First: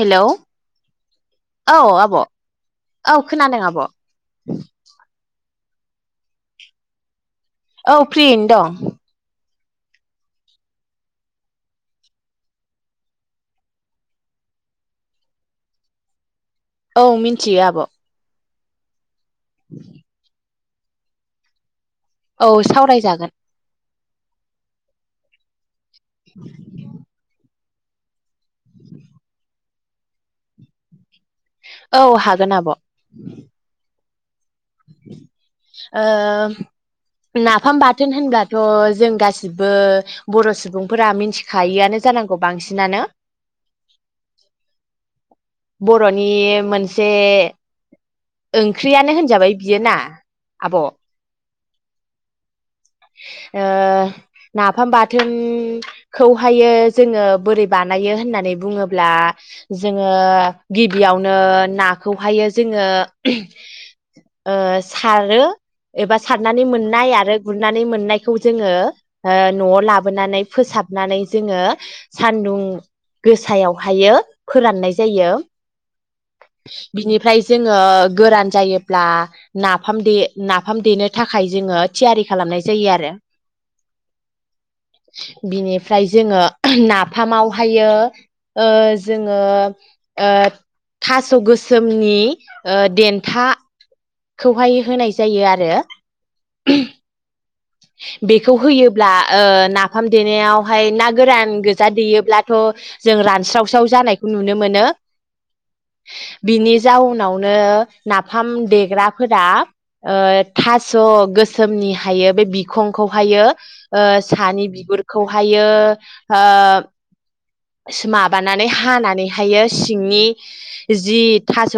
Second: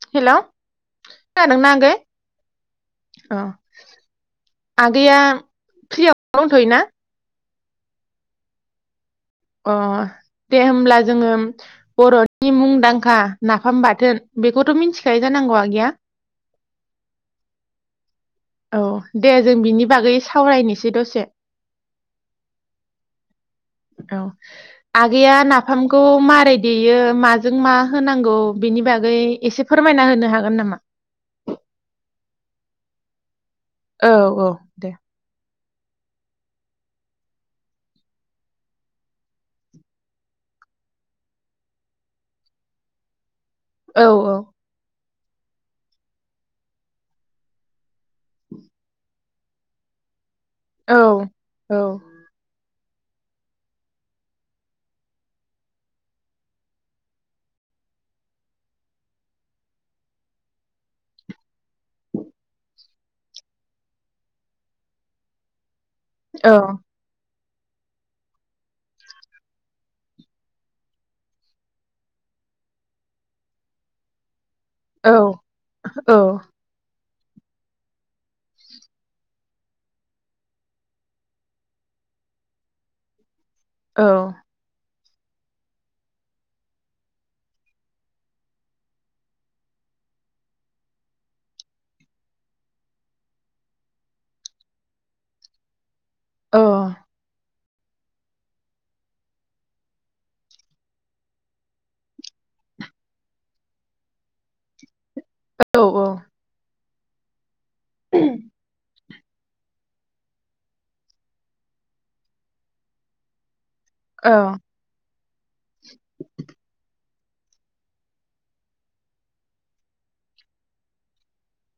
Hello खोनादोंना औ आगै आब' औ अ खोनादों आब'। फ्रि आव दंथयोना। औ फ्रियैनो दं। अ दे होमब्ला जोङो बर'नि मुंदांखा नाफाम बाथोन बेखौथ' मिथिखायो जानांगौ आगैया। औ मिन्थियो आब'। औ। दे जों बिनि बागै सावरायनोसै जि द'से। औ सावरायजागोन। औ आगैया नाफाम फामखौ मारै देयो म जों मा होनांगौ बिनि बागै एसे फोरमायना होनो हागोन नामा? औ हागोन आब'। औ औ। [inaudible] ओ नाफाम बाथोन होनब्लाथ' जों गासिबो बर' सुबुंफोरा मिथिखायआनो जानांगौ बांसिनानो। औ औ बर'नि मोनसे ओंख्रियानो होनजाबाय। बियो ना। आब' ओ औ। औ। ओ नाफाम बाथोनखौहायो जोङो बोरै बानायो होननानै बुङोब्ला जोङो गिबियावनो नाखौहाय जोङो ओ सारो एबा औ सारनानै मोननाय आरो गुरनानै मोननायखौ जोङो ओ न'आव लाबोनानै फोसाबनानै जोङो सानदुं गोसायावहायो फोराननाय औ जायो। औ बिनिफ्राय जोङो गोरान जायोब्ला नाफाम दे नाफाम देनो थाखाय जोङो थियारि खालामनाय जायो आरो औ। बिनिफ्राय जोङो नाफामावहायो ओ जोङो ओ थास' गोसोमनि देन्था खौहाय होनाय जायो आरो [inaudible] औ बेखौ होयोब्ला ओ नाफाम देनायावहाय ना गोरान गोजा देयोब्लाथ' जों रानस्रावस्राव जानायखौ नुनो मोनो। बिनि जउनाव ओ नाफाम देग्रा फोरा ओ थास' गोसोमनि हायो। बे बिखंखौहायो ओ सानि औ बिगुरखौहायो ओ माबानानै हानानैहायो सिंनि जि थास'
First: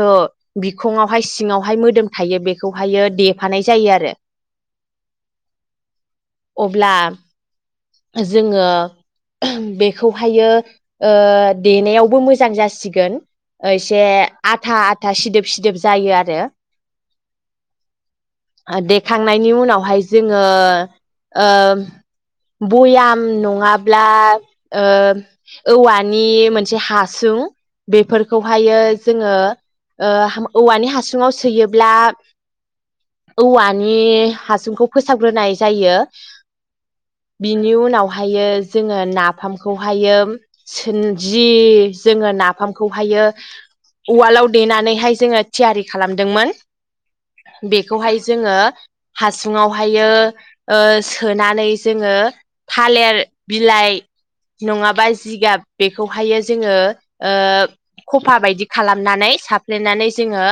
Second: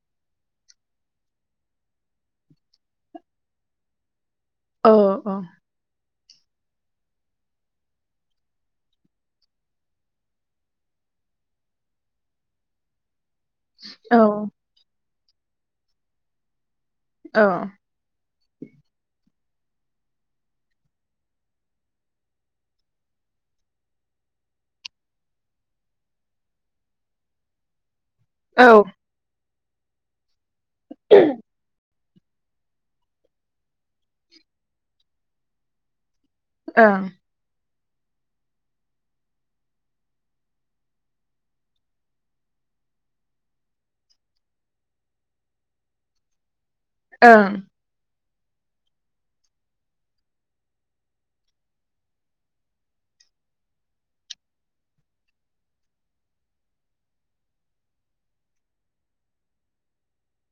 बिखङावहाय सिङावहाय मोदोम थायो बेखौहायो देफानाय जायो आरो औ औ। अब्ला जोङो बेखौहायो ओ देनायावबो मोजां जासिगोन ओसे औ आथा था सिदोब सिदोब जायो आरो औ देखांनायनि उनावहाय जोङो ओ बयाम नङाब्ला ओ औवानि मोनसे हासुं औ ओं बेफोरखौहायो जोङो ओ औवानि हासुङाव सोयोब्ला औवा नि हासुंखौ फोसाबग्रोनाय जायो ओं बेनि उनावहायो जोङो नाफामखौहायो सो जि जोङो नाफामखौहायो उवालाव देनानैहाय जोङो थियारि खालामदोंमोन ओं बेखौहाय जोङो हासुुंङाव फायो ओ सोनानै जोंङो थालिर बिलाइ नङाबा जिगाब बेखौहायो जोङो ओ खफा बादि खालामनानै साफ्लेनानै जोंङो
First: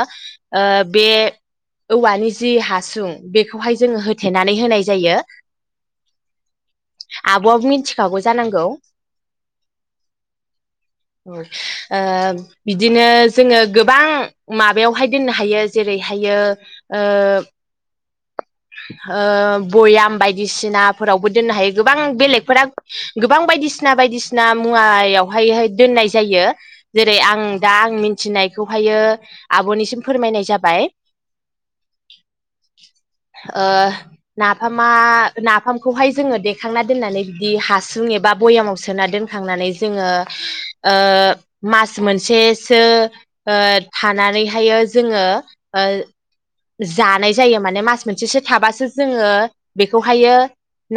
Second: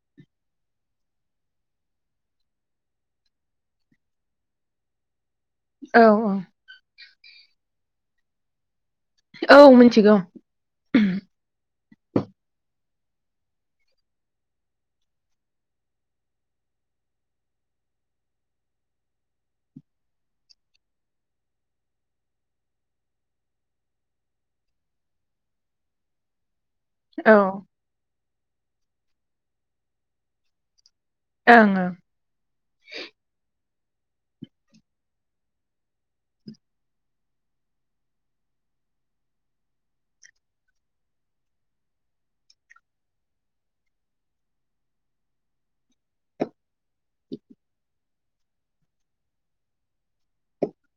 ओ बे औवानि जि हासुं बेखौहाय जोङो हो थेनानै होनाय जायो औ औ आब' आबो मिथिखागौ जानांगौ औ मिथिगौ दिनो जोङो गोबां माबायावहाय दोननो हायो जेरैहायो ओ ओ भयाम बायदिसिनाफोरावबो दोननो हायो गोबां बेलेगफोरा गोबां बायदिसिना बायदिसिना मुवायावहायाय दोननाय जायो जेरै औ आं दा आं मिथिनाय बेखौहायो आबनिसिम फोरमायनाय जाबाय ओं ओ नाफामा नाफामखौहाय जोङो देखांना दोननानै बिदि हासुं एबा भयामाव सोना दोनखांनानै जोङो ओ मास मोनसेसो ओ थानानैहायो जोङो ओ जानाय जायो माने मास मोन बिसेसो थाबासो जोङो बेखौहायो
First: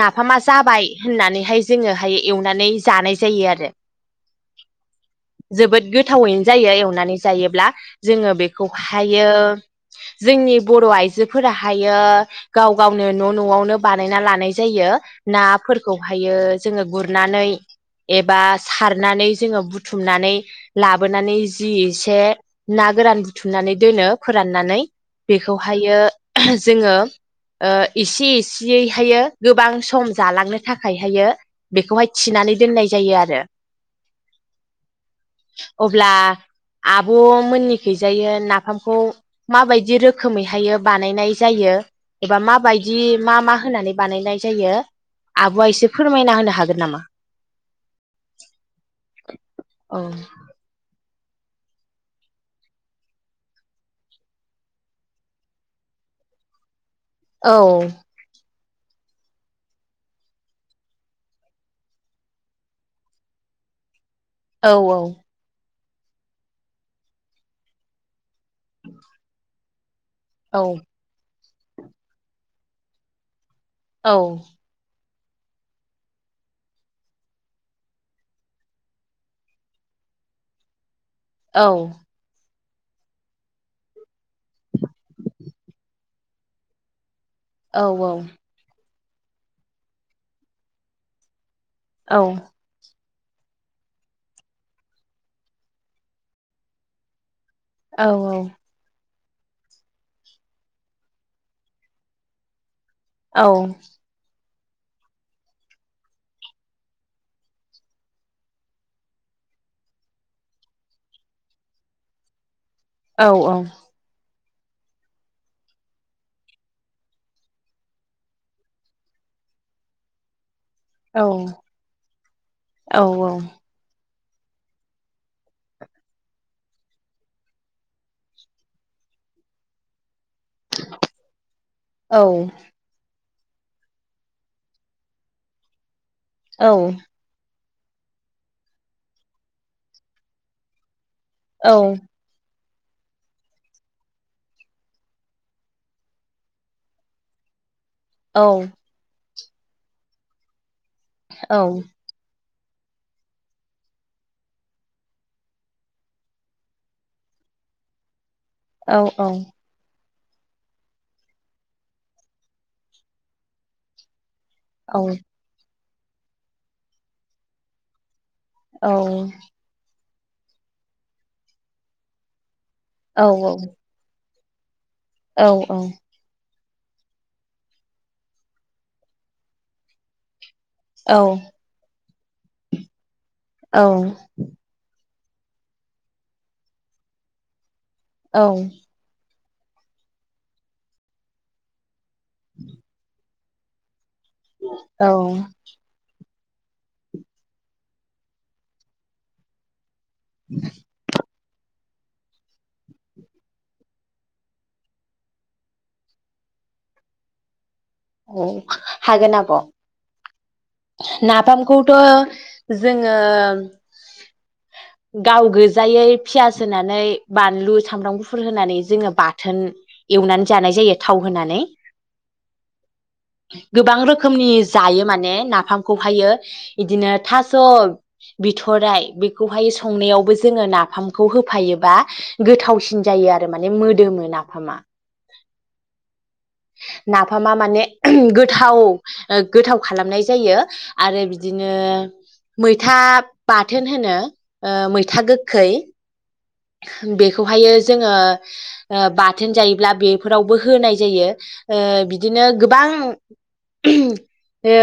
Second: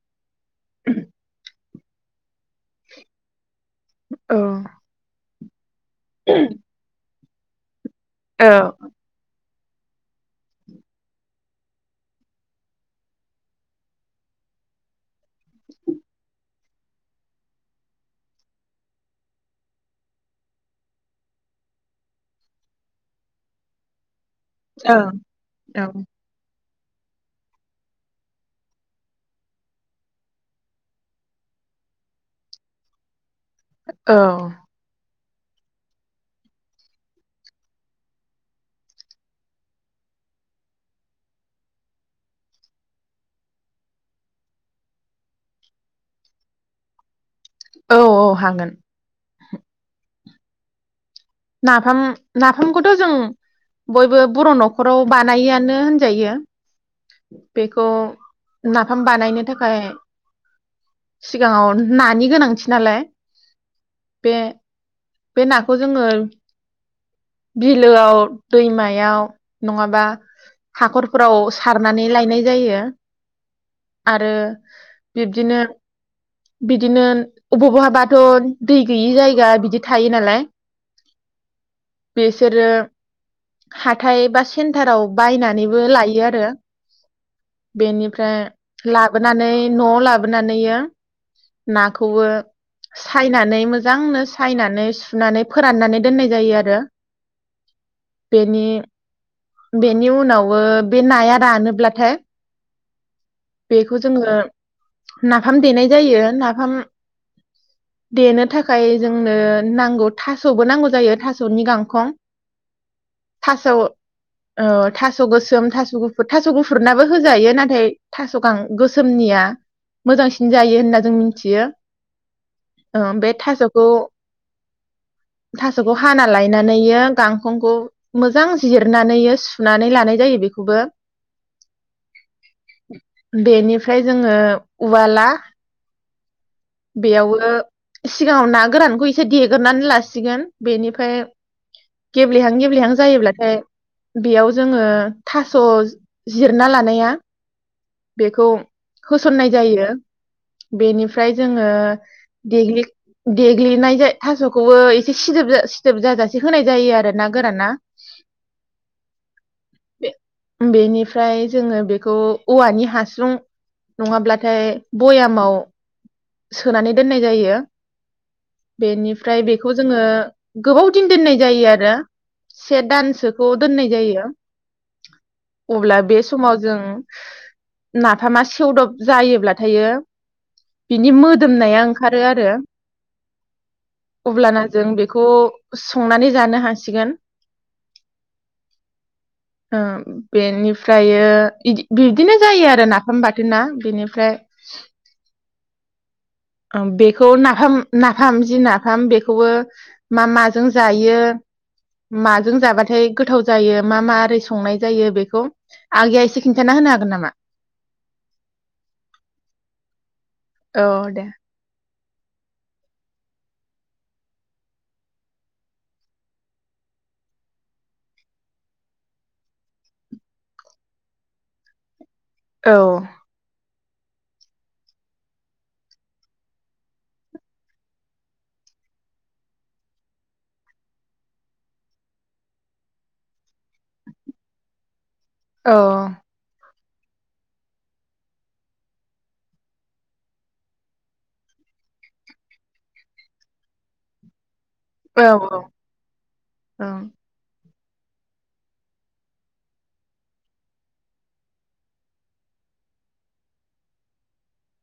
ना फामा जाबाय होननानैहाय जोङोहाय एवनानै जानाय जायो आरो औ जोबोद गोथावैनो जायो एवनानै जायोब्ला जोङो औ बेखौ हायो जोंनि बर' आइजोफोराहाय बेयो गाव गावनो न' न'आवनो बानायना लानाय जायो नाफोरखौहायो जोङो गुरनानै एबा सारनानै जोङो बुथुमनानै लाबोनानै जि एसे ना गोरान बुथुमनानै दोनो। फोराननानै ओं औ बेखौहायो जोङो ओ एसे एसेयैहायो गोबां सम जालांनो थाखायहायो बेखौहाय थिनानै दोननाय जायो आरो औ अब्ला आब' मोननिखैजायो नाफामखौ माबायदि रोखोमै हायो बा बानायनाय जायो एबा माबायदि मा मा होनानै बानायनाय जायो आब'आ एसे फोरमायना होनो हागोन नामा? औ औ हागोन औ नाफाम नाफामखौथ' जों बयबो बर' न'खराव बानायोआनो होनजायो। औ बेखौ नाफाम बानायनो थाखाय सिगाङाव नानि गोनांथि नालाय बे औ बे ना खौ जोङो बिलोआव दैमायाव नङाबा औ हाखरफोराव सारनानै लायनाय जायो। औ आरो बिब्दिनो बिदिनो अबाव बहाबाथ' दै गैयि जायगा बिदि थायो नालाय औ बेसोरो हाथाय बा सेन्टाराव बायनानैबो लायो आरो औ बेनिफ्राय लाबोनानै न'आव लाबोनानैयो नाखौबो औ सायनानै मोजांनो सायनानै सुनानै फोराननानै दोननाय जायो आरो रो औ औ बेनि उनावबो बे नाया रानोब्लाथाय बेखौ जोङो नाफाम देनाय जायो नाफाम देनो थाखाय जोंनो नांगौ थास'बो नांगौ जायो थास' सनि गांखं औ औ थास' औ थास' गोसोम थास' गुफुर थास' गुफुरनाबो होजायो नाथाय थास' गां गोसोमनिया मोजांसिन जायो होनना जों मिथियो ओं औ बे थास'खौ थाास'खौ हाना लायनानैयो गांखंखौ मोजां जिरनानै सुनानै लानाय जायो। बेखौबो बेनिफ्राय जोङो उवाला बेयाव ओ सिगाङाव ना गोरानखौ एसे देगोरनानै लासिगोन। बेनिफ्राय गेब्ले हां गेब्ले हां गेब्ले हां जायोब्लाथाय बेयाव जोङो थास' जिरना लानाया बेखौ औ हो सननाय जायो। बेनिफ्राय औ औ जोङो देग्लि देग्लिनाय जाय थास'खौबो एसे सिदोब सिदोब जाजासे होनाय जायो आरो ना गोराना औ औ। बेनिफ्राय जोङो बेखौ औवानि हासुं नङाब्ला ओमफ्राय औ भयामाव सोनानै दोननाय जायो। बेनिफ्राय बेखौ आङो गोबाव दिन दोननाय जायो आरो से औ दानसोखौ दोननाय जायो। औ औ अब्ला बे समाव जों नाफामा सेवदब जायोब्ला थायो बिनि मोदोमनाया ओ ओंखारो आरो औ। अब्लाना जों बेखौ संनानै जानो हासिगोन। औ। ओ बेनिफ्रायो इदि बिदिनो जायो आरो नाफाम बाथोन ना बेनि फ्राय उम बेखौ नाफाम नाफाम जि नाफाम बेखौबो [inaudible] मा माजों जायो माजों जाबाथाय गोथाव जायो मा मो ओरै संनाय जायो बेखौ आगैया एसे खिन्थाना होनो हागोन नामा? औ हागोन आब' औ दे नाफामखौ थ' जोङो गाव गोजायै फियास होनानै बानलु सामब्राम गुफुर होनानै जोङो बाथोन एवनानै जानाय जायो थाव होनानै औ। गोबां रोखोमनि जायो माने ना नाफामखौहायो इदिनो थास' बिथ'राइ बेखौहाय संनायावबो जोङो नाफामखौ होफायोबा गोथावसिन जायो आरो माने मोदोमो नाफामा। औ। नाफामा माने गोथाव गोथाव खालामनाय जायो आरो बिदिनो मैथा बाथोन होनो ओ मैथा औ गोखै। औ बेखौहायो जोङो ओ बाथोन जायोब्ला बेफोरावबो होनाय जायो ओ बिदिनो गोबां ओ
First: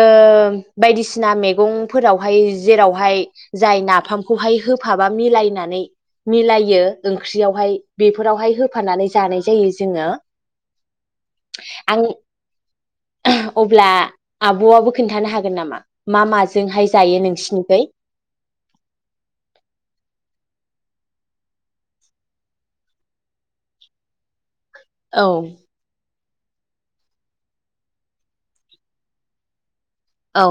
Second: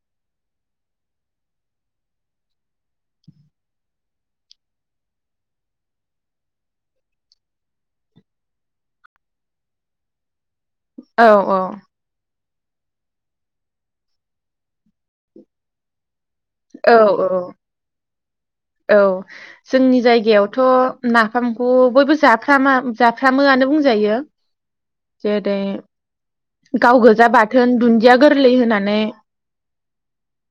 बायदिसिना मैगंफोरावहाय जेरावहाय जाय नाफामखौहाय होफाबा मिलायनानै मिलायो ओंख्रियावहाय बेफोरावहाय होफानानै जानाय जायो जोङो। औ औ। आं अब्ला आबआबो खोन्थानो हागोन नामा मा माज औ औ औ जोंनि जायगायावथ' नाफामखौ बयबो जाफ्रामा जाफ्रामोआनो बुंजायो। औ जेरै गाव गोजा बाथोन दुन्दिया गोरलै होनानै औ।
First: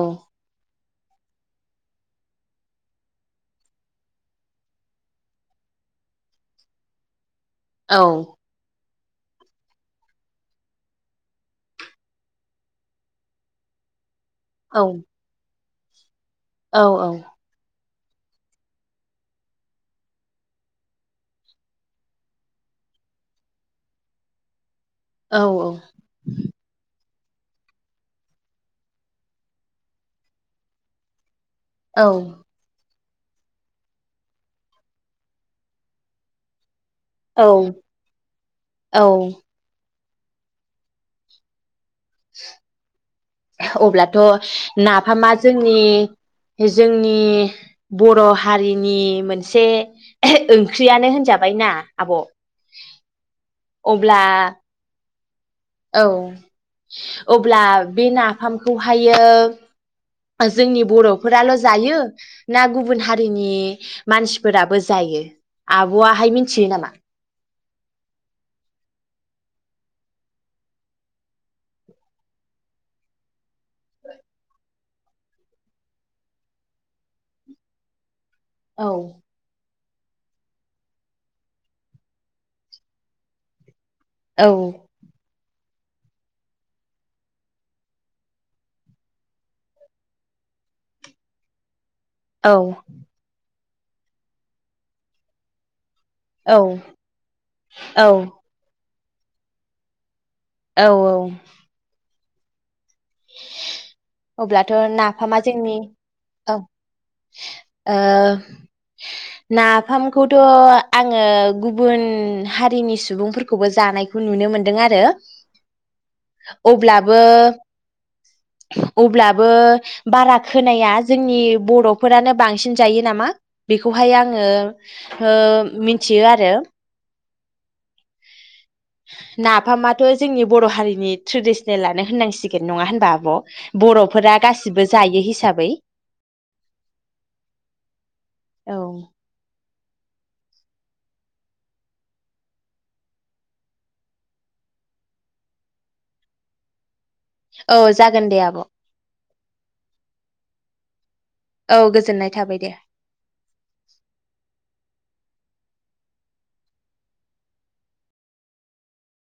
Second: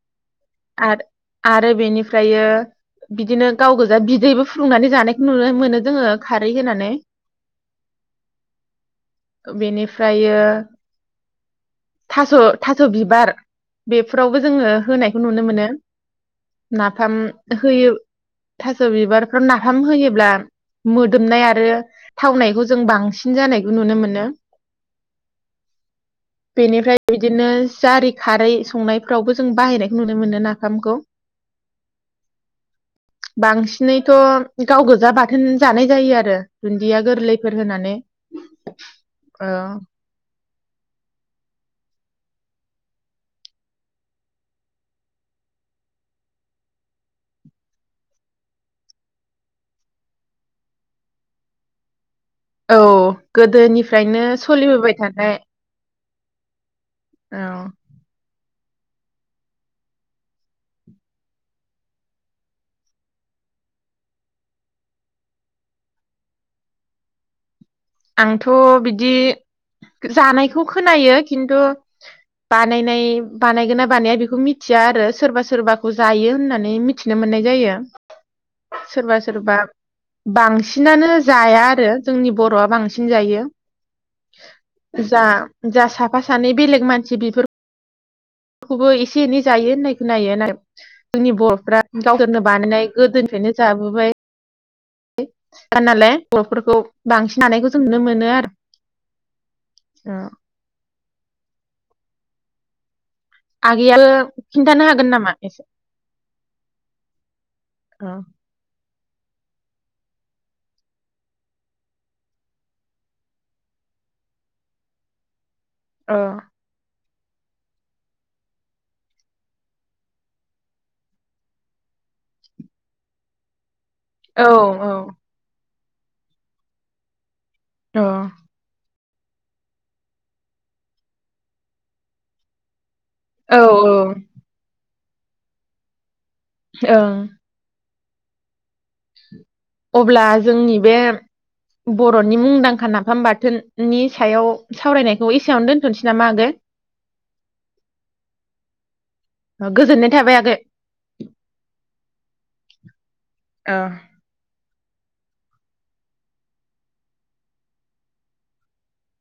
आरो आरो बेनिफ्रायो बिदिनो गाव गोजा बिदैबो फुदुंनानै जानायखौ नुनो मोनो जोङो खारै होनानै। औ। बेनिफ्रायो थास' थास' बिबार बे फोरावबो जोङो औ होनायखौ नुनो मोनो। नाफाम औ होयो। थास' बिबारफ्राव नाफाम होयोब्ला मोदोमनाय आरो थावनायखौ जों बांसिन जानायखौ नुनो मोनो। औ औ। बेनिफ्राय बिदिनो जारि खारै संनायफ्रावबो जों बाहायनायखौ नुनो मोनो नाफामखौ। औ। बांसिनैथ गाव गोजा बाथोन जानाय जायो आरो। दुन्दिया औ गोरलैफोर होनानै औ। अब्लाथ' नाफामा जोंनि जोंनि बर' हारिनि मोनसे ओंख्रियानो होनजाबायना आब? औ अब्ला गोदोनिफ्रायनो सोलिबोबाय थानाय। औ। औ अब्ला बे ना फामखौहायो जोंनि बर'फोराल जायो ना गुबुन हारिनि मानसिफोराबो जायो आबआहाय मिथियो नामा? आंथ बिदि जानायखौ खोनायो खिन्थु बानायनाय बानायगोन ना बानाया बेखौ मिथिया आरो सोरबा सोरबाखौ जायो होननानै मिथिनो मोननाय जायो। औ सोरबा सोरबा बांसिनानो जाया आरो जोंनि बर'आ बांसिन जायो। औ जा जा साफा- सानै बेलेग मानसि बेफोर खौबो एसे- एनै जायो होननाय खोनायो नाथाय जोंनि बरफ्रा गावदोरनो औ बानायनाय गोदोनिफ्रायनो जाबोबाय [unintelligible] नालाय औ बर'फोरखौ बांसिन हानायखौ जों नुनो मोनो अ औ- औ आगैयाबो [unintelligible] अब्लाथ' खिन्थानो हागोन नामा नाफामा एसे जोंनि औ ओ नाफामखौथ' आङो गुबुन हारिनि सुबुंफोरखौबो जानायखौ नुनो मोनदों आरो औ अब्ला बो अब्लाबो बारा खोनाया जोंनि बर'फोरानो बांसिन जायो नामा बेखौहाय औ आङो औ ओ मि थियो आरो अ नाफामाथ' जोंनि बर' हारिनि ट्रेडिसनेलानो होननांसिगोन नङा होनबा आ औ आब' बर'फोरा गासिबो जायो हिसाबै ओं औ अब्ला जोंनि बे बर'नि मुंदांखा नाफाम बाथोननि सायाव सावरायनायखौ एसेयावनो दोनथ'नोसै नामा आगै औ जागोन दे आब' गोजोननाय थाबाय आगै औ गोजोननाय थाबाय दे ओ